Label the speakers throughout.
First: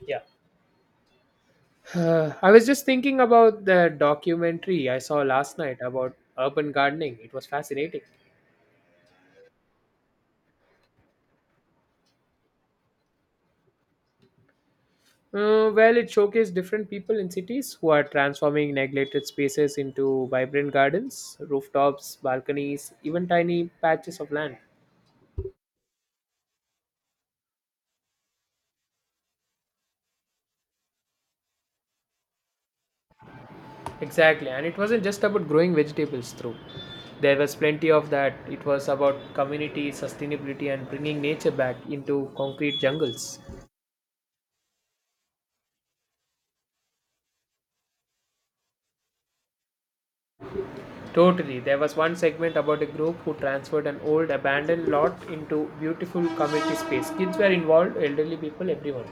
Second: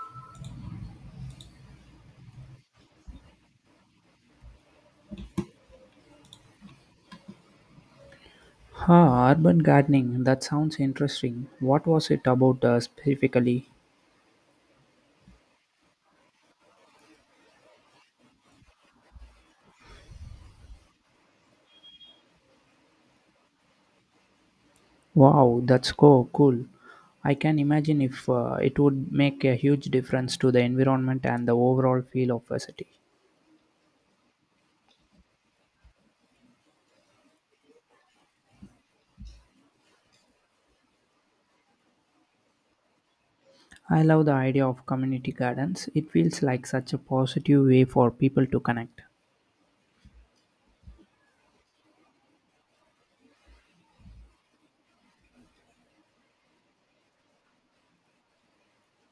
Speaker 1: Yeah. I was just thinking about the documentary I saw last night about urban gardening. It was fascinating.
Speaker 2: Ah, urban gardening. That sounds interesting. What was it about specifically?
Speaker 1: Well, it showcased different people in cities who are transforming neglected spaces into vibrant gardens, rooftops, balconies, even tiny patches of land.
Speaker 2: Wow, that's cool. I can imagine if it would make a huge difference to the environment and the overall feel of a city.
Speaker 1: Exactly, and it wasn't just about growing vegetables through. There was plenty of that. It was about community, sustainability, and bringing nature back into concrete jungles.
Speaker 2: I love the idea of community gardens. It feels like such a positive way for people to connect.
Speaker 1: Totally. There was one segment about a group who transferred an old abandoned lot into beautiful community space. Kids were involved, elderly people, everyone.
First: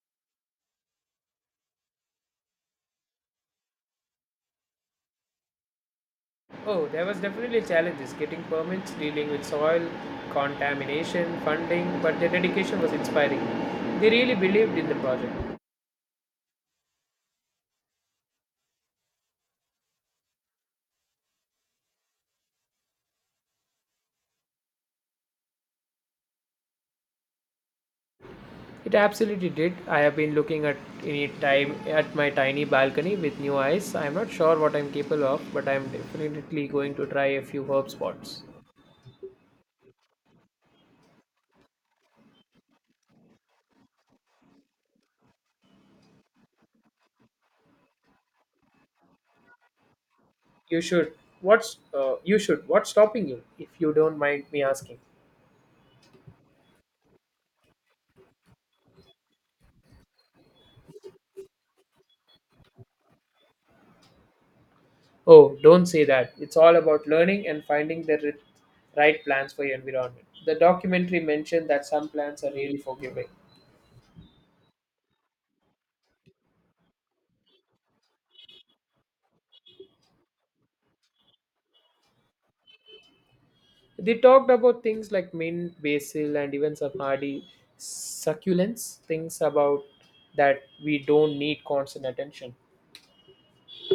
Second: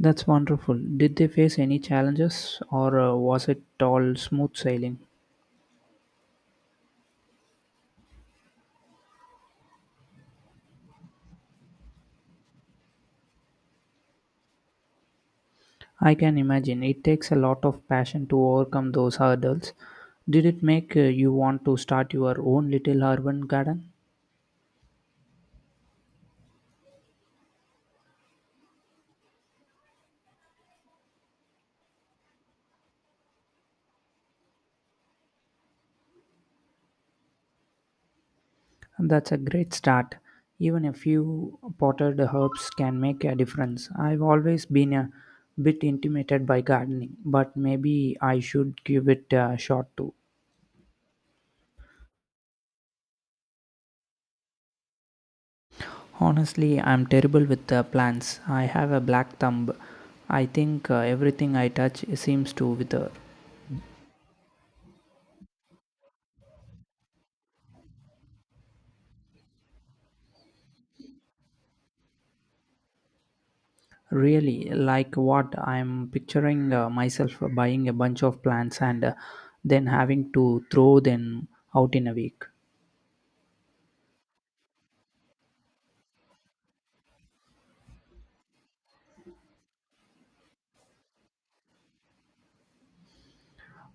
Speaker 2: That's wonderful. Did they face any challenges or was it all smooth sailing?
Speaker 1: Oh, there was definitely challenges getting permits, dealing with soil, contamination, funding, but their dedication was inspiring. They really believed in the project.
Speaker 2: I can imagine it takes a lot of passion to overcome those hurdles. Did it make you want to start your own little urban garden?
Speaker 1: It absolutely did. I have been looking at any time at my tiny balcony with new eyes. I am not sure what I'm capable of, but I'm definitely going to try a few herb spots.
Speaker 2: That's a great start. Even a few potted herbs can make a difference. I've always been a bit intimidated by gardening, but maybe I should give it a shot too.
Speaker 1: You should. What's you should. What's stopping you? If you don't mind me asking.
Speaker 2: Honestly, I'm terrible with plants. I have a black thumb. I think everything I touch seems to wither.
Speaker 1: Oh, don't say that. It's all about learning and finding the right plans for your environment. The documentary mentioned that some plants are really forgiving.
Speaker 2: Really, like what I'm picturing myself buying a bunch of plants and then having to throw them out in a week.
Speaker 1: They talked about things like mint, basil, and even some hardy succulents. Things about that we don't need constant attention.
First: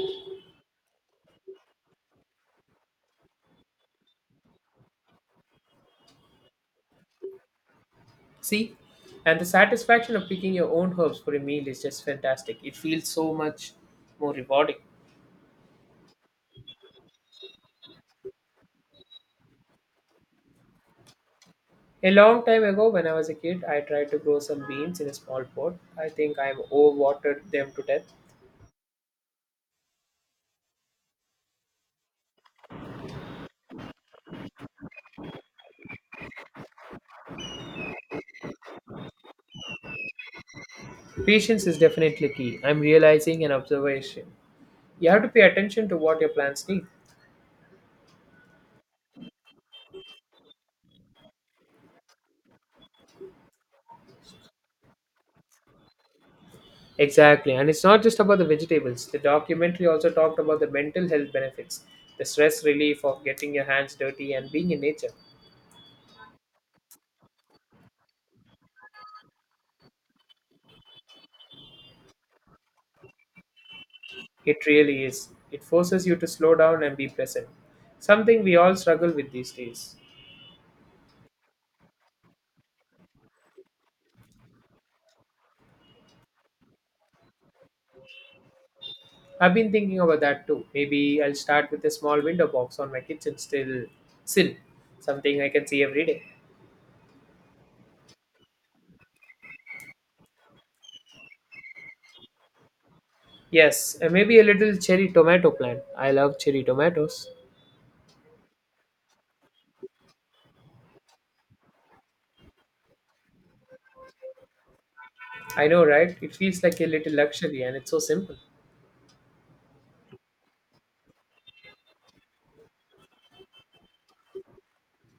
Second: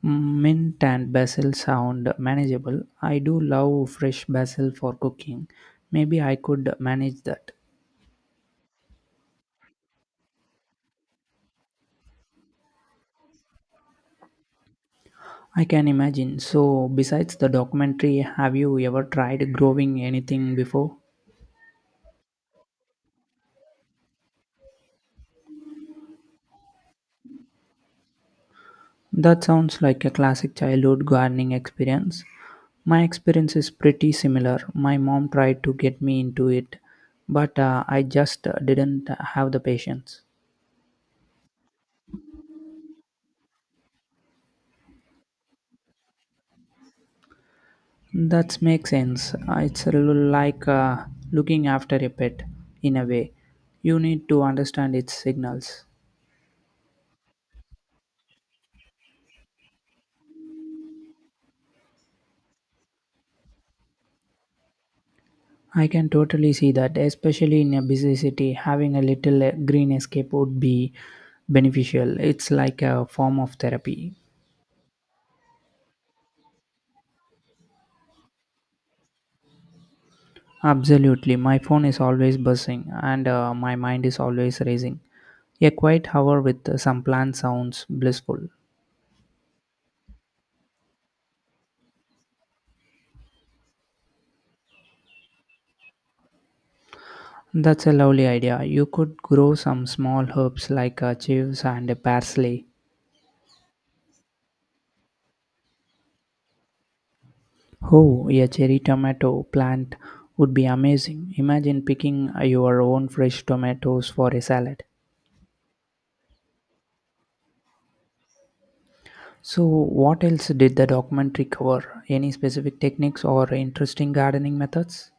Speaker 2: Mint and basil sound manageable. I do love fresh basil for cooking. Maybe I could manage that.
Speaker 1: See, and the satisfaction of picking your own herbs for a meal is just fantastic. It feels so much more rewarding.
Speaker 2: I can imagine. So, besides the documentary, have you ever tried growing anything before?
Speaker 1: A long time ago, when I was a kid, I tried to grow some beans in a small pot. I think I've overwatered them to death.
Speaker 2: That sounds like a classic childhood gardening experience. My experience is pretty similar. My mom tried to get me into it, but I just didn't have the patience.
Speaker 1: Patience is definitely key. I'm realizing an observation. You have to pay attention to what your plants need.
Speaker 2: That makes sense. It's a little like looking after a pet, in a way. You need to understand its signals.
Speaker 1: Exactly, and it's not just about the vegetables. The documentary also talked about the mental health benefits, the stress relief of getting your hands dirty and being in nature.
Speaker 2: I can totally see that, especially in a busy city, having a little green escape would be beneficial. It's like a form of therapy.
Speaker 1: It really is. It forces you to slow down and be present, something we all struggle with these days.
Speaker 2: Absolutely. My phone is always buzzing and my mind is always racing. A quiet hour with some plant sounds blissful.
Speaker 1: I've been thinking about that too. Maybe I'll start with a small window box on my kitchen still sill, something I can see every day.
Speaker 2: That's a lovely idea. You could grow some small herbs like chives and parsley.
Speaker 1: Yes, and maybe a little cherry tomato plant. I love cherry tomatoes.
Speaker 2: Oh, a cherry tomato plant would be amazing. Imagine picking your own fresh tomatoes for a salad.
Speaker 1: I know, right? It feels like a little luxury and it's so simple.
Speaker 2: So, what else did the documentary cover? Any specific techniques or interesting gardening methods?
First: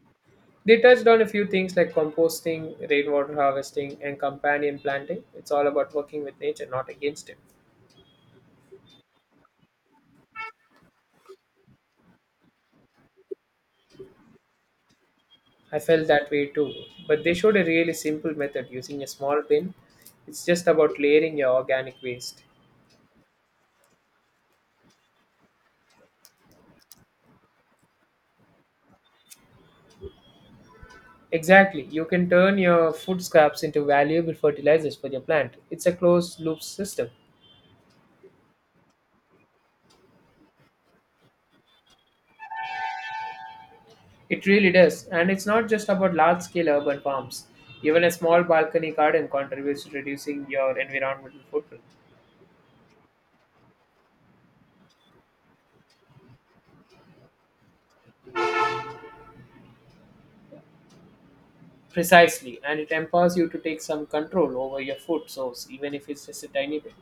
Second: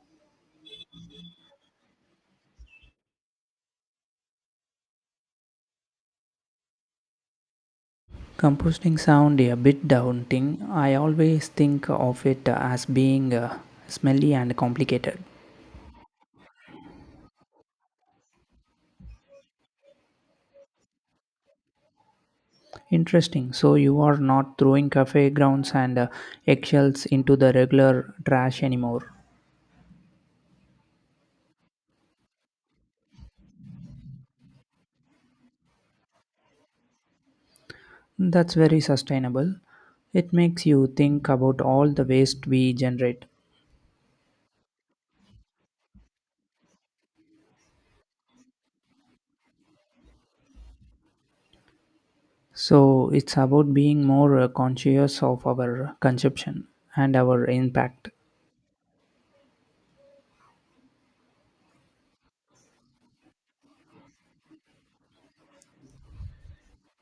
Speaker 1: They touched on a few things like composting, rainwater harvesting, and companion planting. It's all about working with nature, not against it.
Speaker 2: Composting sound a bit daunting. I always think of it as being smelly and complicated.
Speaker 1: I felt that way too. But they showed a really simple method using a small bin. It's just about layering your organic waste.
Speaker 2: Interesting. So you are not throwing cafe grounds and eggshells into the regular trash anymore.
Speaker 1: Exactly. You can turn your food scraps into valuable fertilizers for your plant. It's a closed loop system.
Speaker 2: That's very sustainable. It makes you think about all the waste we generate.
Speaker 1: It really does. And it's not just about large scale urban farms. Even a small balcony garden contributes to reducing your environmental footprint.
Speaker 2: So it's about being more conscious of our consumption and our impact.
Speaker 1: Precisely. And it empowers you to take some control over your food source, even if it's just a tiny bit.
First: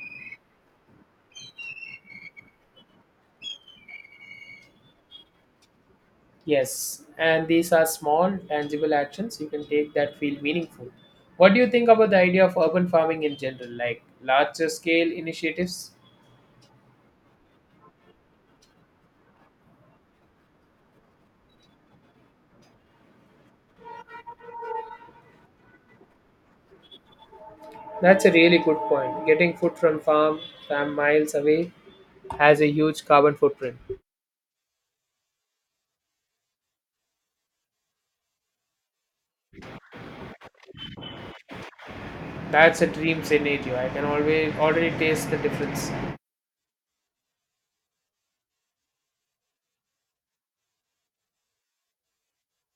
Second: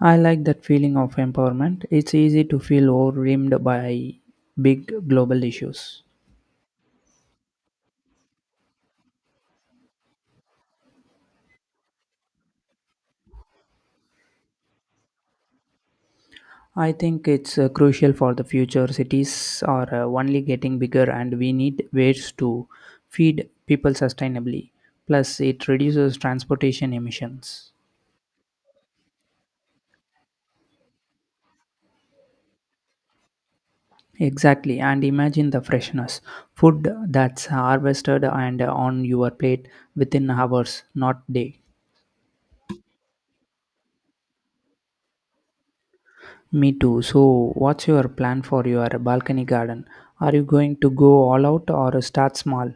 Speaker 2: I like that feeling of empowerment. It's easy to feel overwhelmed by big global issues.
Speaker 1: Yes. And these are small, tangible actions you can take that feel meaningful. What do you think about the idea of urban farming in general, like larger scale initiatives?
Speaker 2: I think it's crucial for the future. Cities are only getting bigger, and we need ways to feed people sustainably. Plus, it reduces transportation emissions.
Speaker 1: That's a really good point. Getting food from farm miles away has a huge carbon footprint.
Speaker 2: Exactly, and imagine the freshness food that's harvested and on your plate within hours, not day.
Speaker 1: That's a dream scenario. I can always already taste the difference.
Speaker 2: Me too. So, what's your plan for your balcony garden? Are you going to go all out or start small?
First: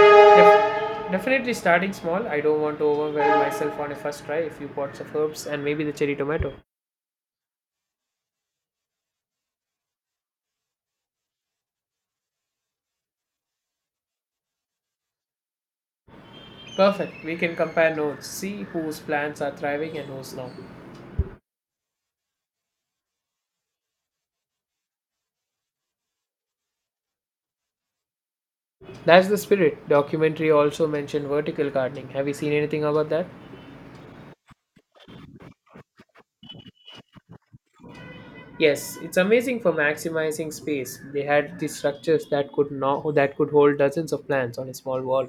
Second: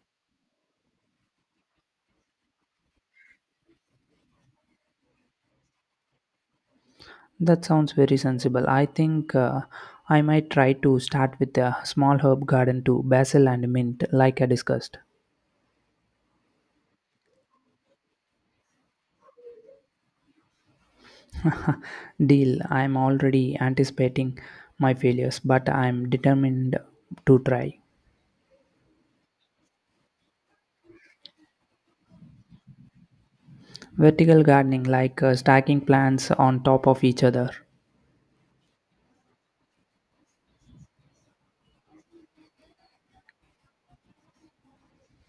Speaker 1: Definitely starting small. I don't want to overwhelm myself on a first try. A few pots of herbs and maybe the cherry tomato.
Speaker 2: That sounds very sensible. I think I might try to start with a small herb garden too, basil and mint, like I discussed.
Speaker 1: Perfect. We can compare notes, see whose plants are thriving and whose not.
Speaker 2: Deal. I'm already anticipating my failures, but I'm determined to try.
Speaker 1: That's the spirit. Documentary also mentioned vertical gardening. Have you seen anything about that?
Speaker 2: Vertical gardening, like stacking plants on top of each other.
Speaker 1: Yes, it's amazing for maximizing space. They had these structures that could not that could hold dozens of plants on a small wall.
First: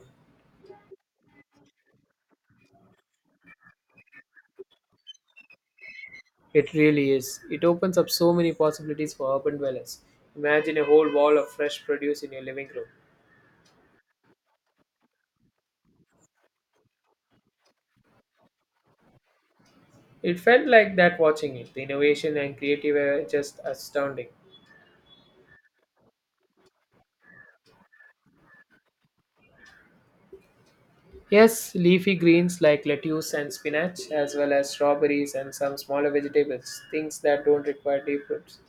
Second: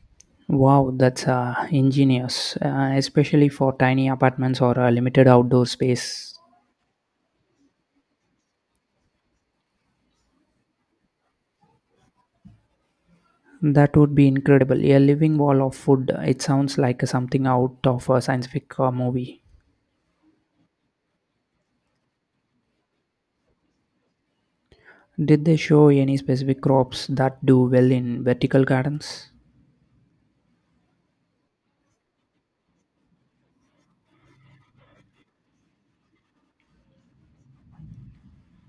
Speaker 2: Wow, that's ingenious, especially for tiny apartments or a limited outdoor space.
Speaker 1: It really is. It opens up so many possibilities for urban dwellers. Imagine a whole wall of fresh produce in your living room.
Speaker 2: That would be incredible. A living wall of food. It sounds like something out of a science fiction movie.
Speaker 1: It felt like that watching it. The innovation and creative were just astounding.
Speaker 2: Did they show any specific crops that do well in vertical gardens?
Speaker 1: Yes, leafy greens like lettuce and spinach, as well as strawberries and some smaller vegetables, things that don't require deep roots.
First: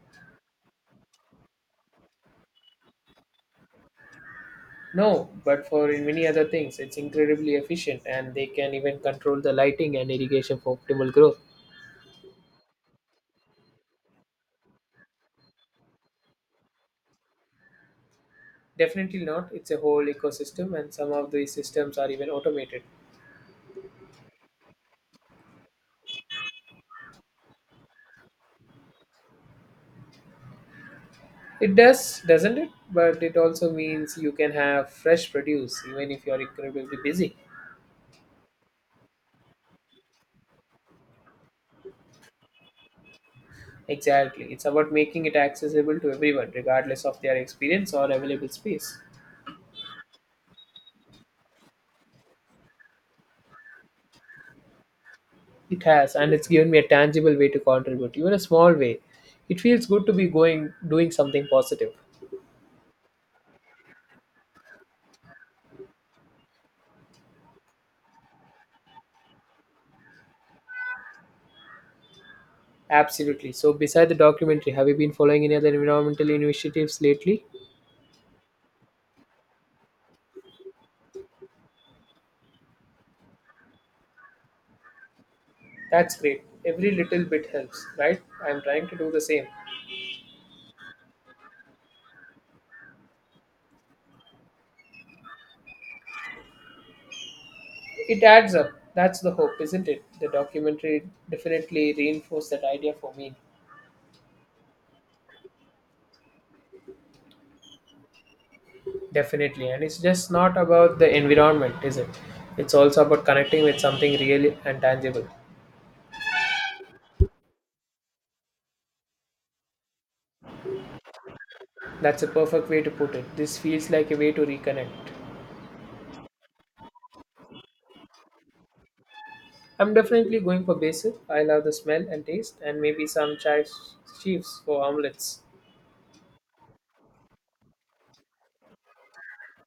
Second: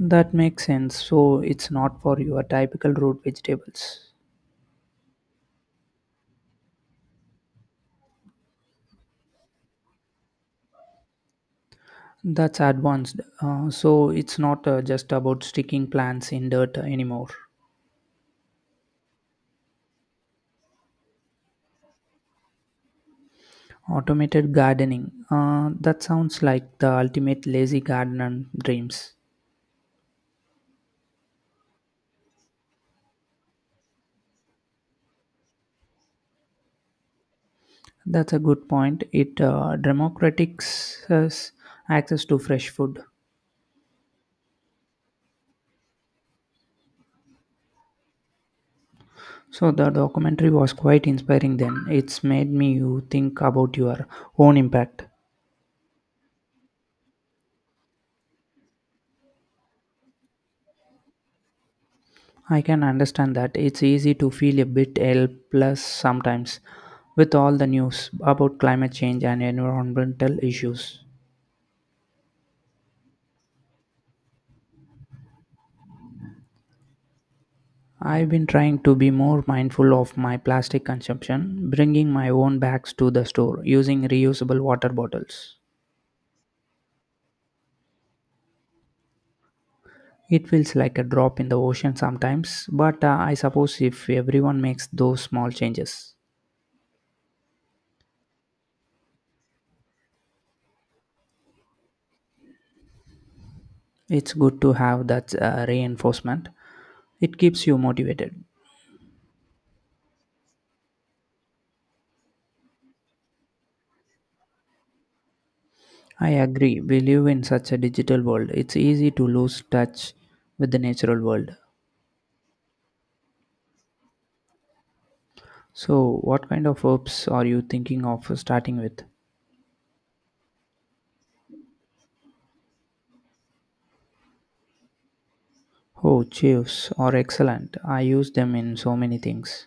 Speaker 2: That makes sense. So it's not for your typical root vegetables.
Speaker 1: No, but for in many other things, it's incredibly efficient and they can even control the lighting and irrigation for optimal growth.
Speaker 2: That's advanced. So it's not just about sticking plants in dirt anymore.
Speaker 1: Definitely not. It's a whole ecosystem and some of these systems are even automated.
Speaker 2: Automated gardening. That sounds like the ultimate lazy gardener dreams.
Speaker 1: It does, doesn't it? But it also means you can have fresh produce even if you're incredibly busy.
Speaker 2: That's a good point. It democratizes access to fresh food.
Speaker 1: Exactly. It's about making it accessible to everyone, regardless of their experience or available space.
Speaker 2: So the documentary was quite inspiring then. It's made me you think about your own impact.
Speaker 1: It has, and it's given me a tangible way to contribute, even a small way. It feels good to be going doing something positive.
Speaker 2: I can understand that. It's easy to feel a bit helpless sometimes with all the news about climate change and environmental issues.
Speaker 1: Absolutely. So, beside the documentary, have you been following any other environmental initiatives lately?
Speaker 2: I've been trying to be more mindful of my plastic consumption, bringing my own bags to the store using reusable water bottles.
Speaker 1: That's great. Every little bit helps, right? I'm trying to do the same.
Speaker 2: It feels like a drop in the ocean sometimes, but I suppose if everyone makes those small changes,
Speaker 1: It adds up. That's the hope, isn't it? The documentary definitely reinforced that idea for me.
Speaker 2: it's good to have that reinforcement. It keeps you motivated.
Speaker 1: Definitely. And it's just not about the environment, is it? It's also about connecting with something real and tangible.
Speaker 2: I agree, we live in such a digital world, it's easy to lose touch with the natural world.
Speaker 1: That's a perfect way to put it. This feels like a way to reconnect.
Speaker 2: So, what kind of herbs are you thinking of starting with?
Speaker 1: I'm definitely going for basil. I love the smell and taste, and maybe some chives for omelets.
Speaker 2: Oh, chives are excellent. I use them in so many things.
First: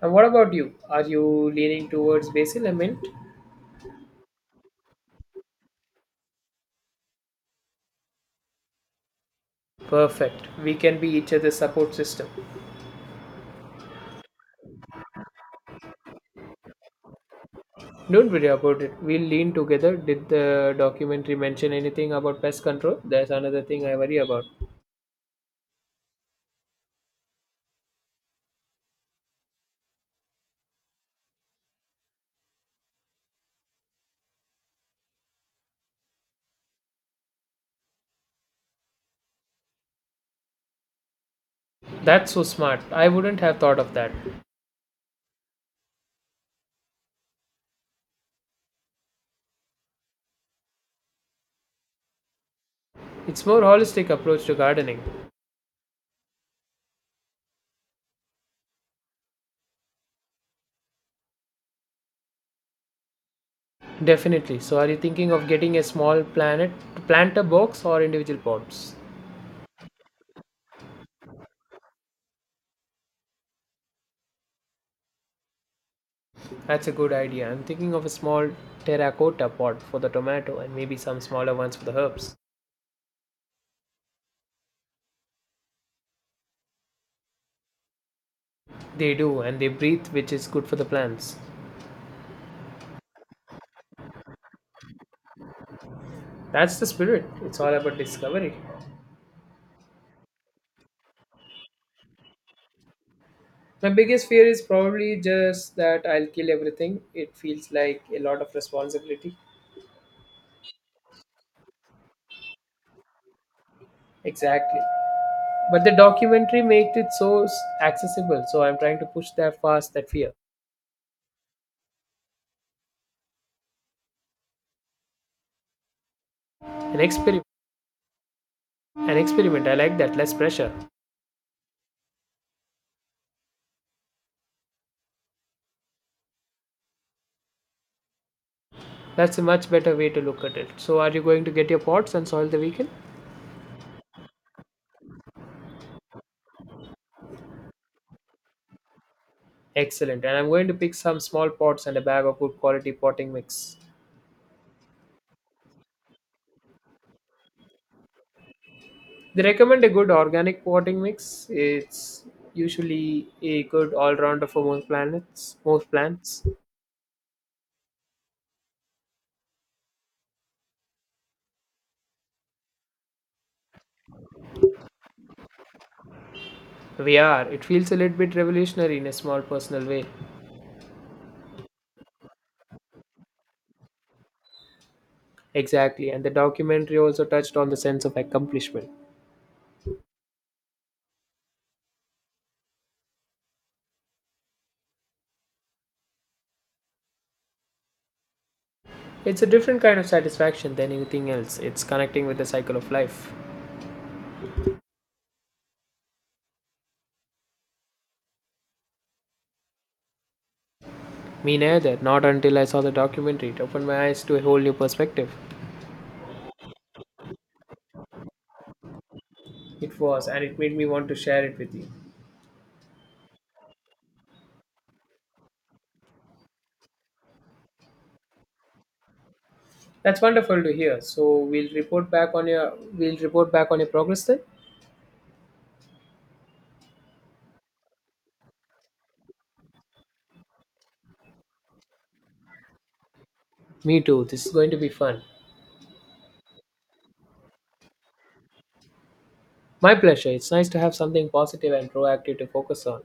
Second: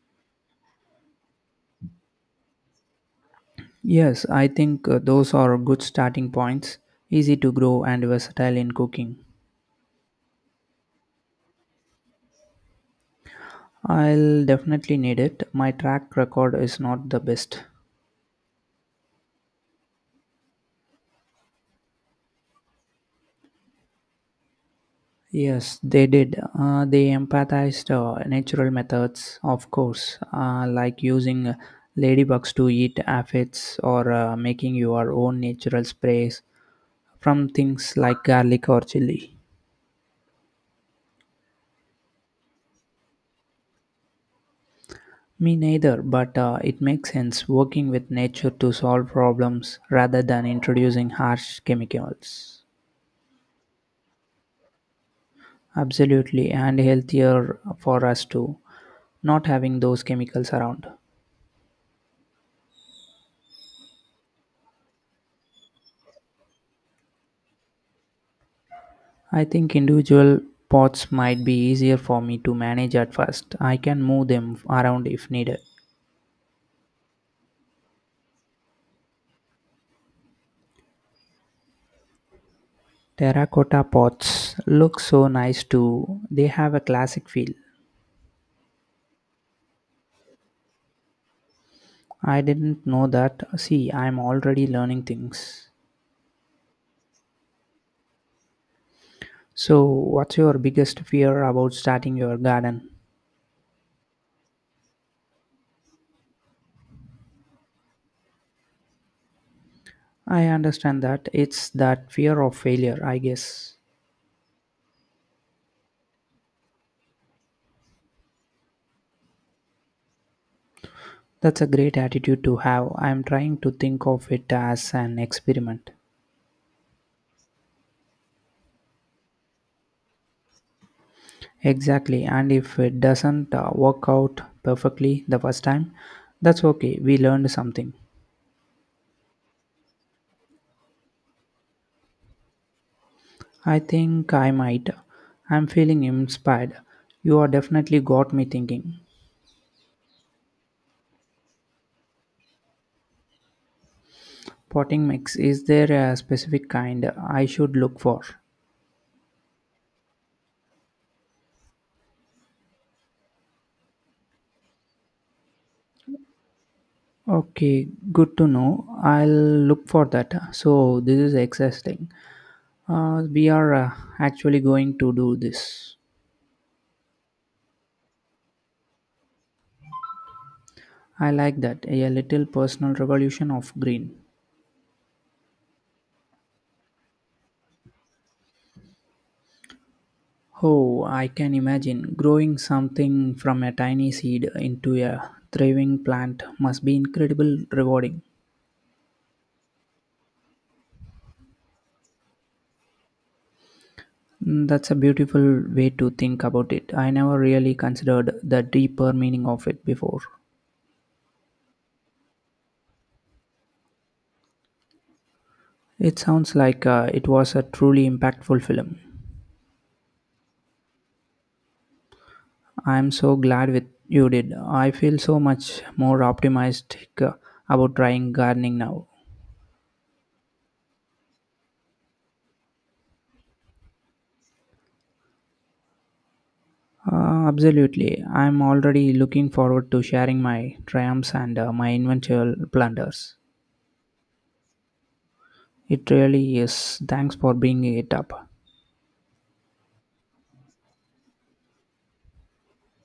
Speaker 1: And what about you? Are you leaning towards basil and mint?
Speaker 2: Yes, I think those are good starting points, easy to grow and versatile in cooking.
Speaker 1: Perfect. We can be each other's support system.
Speaker 2: I'll definitely need it. My track record is not the best.
Speaker 1: Don't worry about it. We'll lean together. Did the documentary mention anything about pest control? That's another thing I worry about.
Speaker 2: Yes, they did. They empathized natural methods, of course, like using ladybugs to eat aphids or making your own natural sprays from things like garlic or chili.
Speaker 1: That's so smart. I wouldn't have thought of that.
Speaker 2: Me neither, but it makes sense working with nature to solve problems rather than introducing harsh chemicals.
Speaker 1: It's more holistic approach to gardening.
Speaker 2: Absolutely, and healthier for us too, not having those chemicals around.
Speaker 1: Definitely. So are you thinking of getting a small planet planter box or individual pots?
Speaker 2: I think individual pots might be easier for me to manage at first. I can move them around if needed.
Speaker 1: That's a good idea. I'm thinking of a small terracotta pot for the tomato and maybe some smaller ones for the herbs.
Speaker 2: Terracotta pots look so nice too. They have a classic feel.
Speaker 1: They do, and they breathe, which is good for the plants.
Speaker 2: I didn't know that. See, I'm already learning things.
Speaker 1: That's the spirit. It's all about discovery.
Speaker 2: So, what's your biggest fear about starting your garden?
Speaker 1: My biggest fear is probably just that I'll kill everything. It feels like a lot of responsibility.
Speaker 2: I understand that it's that fear of failure, I guess.
Speaker 1: Exactly. But the documentary made it so accessible, so I'm trying to push that past that fear.
Speaker 2: That's a great attitude to have. I'm trying to think of it as an experiment.
Speaker 1: An experiment. An experiment. I like that. Less pressure.
Speaker 2: Exactly, and if it doesn't work out perfectly the first time, that's okay. We learned something.
Speaker 1: That's a much better way to look at it. So, are you going to get your pots and soil the weekend?
Speaker 2: I think I might. I'm feeling inspired. You are definitely got me thinking.
Speaker 1: Excellent. And I'm going to pick some small pots and a bag of good quality potting mix.
Speaker 2: Potting mix, is there a specific kind I should look for?
Speaker 1: They recommend a good organic potting mix. It's usually a good all-rounder for most plants.
Speaker 2: Okay, good to know. I'll look for that. So, this is exciting. We are actually going to do this.
Speaker 1: We are. It feels a little bit revolutionary in a small personal way.
Speaker 2: I like that. A little personal revolution of green.
Speaker 1: Exactly. And the documentary also touched on the sense of accomplishment.
Speaker 2: Oh, I can imagine growing something from a tiny seed into a thriving plant must be incredible rewarding.
Speaker 1: It's a different kind of satisfaction than anything else. It's connecting with the cycle of life.
Speaker 2: Mm, that's a beautiful way to think about it. I never really considered the deeper meaning of it before.
Speaker 1: Me neither. Not until I saw the documentary. It opened my eyes to a whole new perspective.
Speaker 2: It sounds like it was a truly impactful film.
Speaker 1: It was, and it made me want to share it with you.
Speaker 2: I'm so glad with you did. I feel so much more optimistic about trying gardening now.
Speaker 1: That's wonderful to hear. So we'll report back on your we'll report back on your progress then.
Speaker 2: Absolutely. I'm already looking forward to sharing my triumphs and my eventual blunders.
Speaker 1: Me too. This is going to be fun.
Speaker 2: It really is. Thanks for bringing it up.
Speaker 1: My pleasure. It's nice to have something positive and proactive to focus on.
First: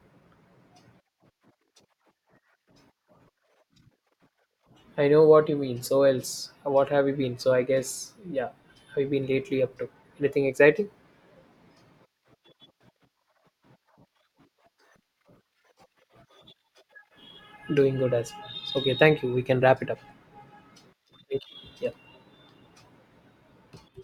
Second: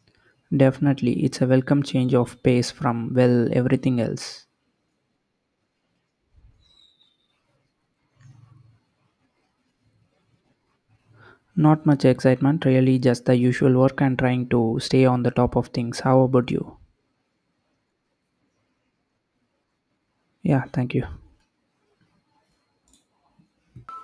Speaker 2: Definitely, it's a welcome change of pace from, well, everything else.
Speaker 1: I know what you mean. So else, what have you been? So I guess, yeah, have you been lately up to anything exciting?
Speaker 2: Not much excitement, really, just the usual work and trying to stay on the top of things. How about you?
Speaker 1: Doing good as well. Okay, thank you. We can wrap it up.
Speaker 2: Yeah, thank you.
Speaker 1: Thank you. Yeah,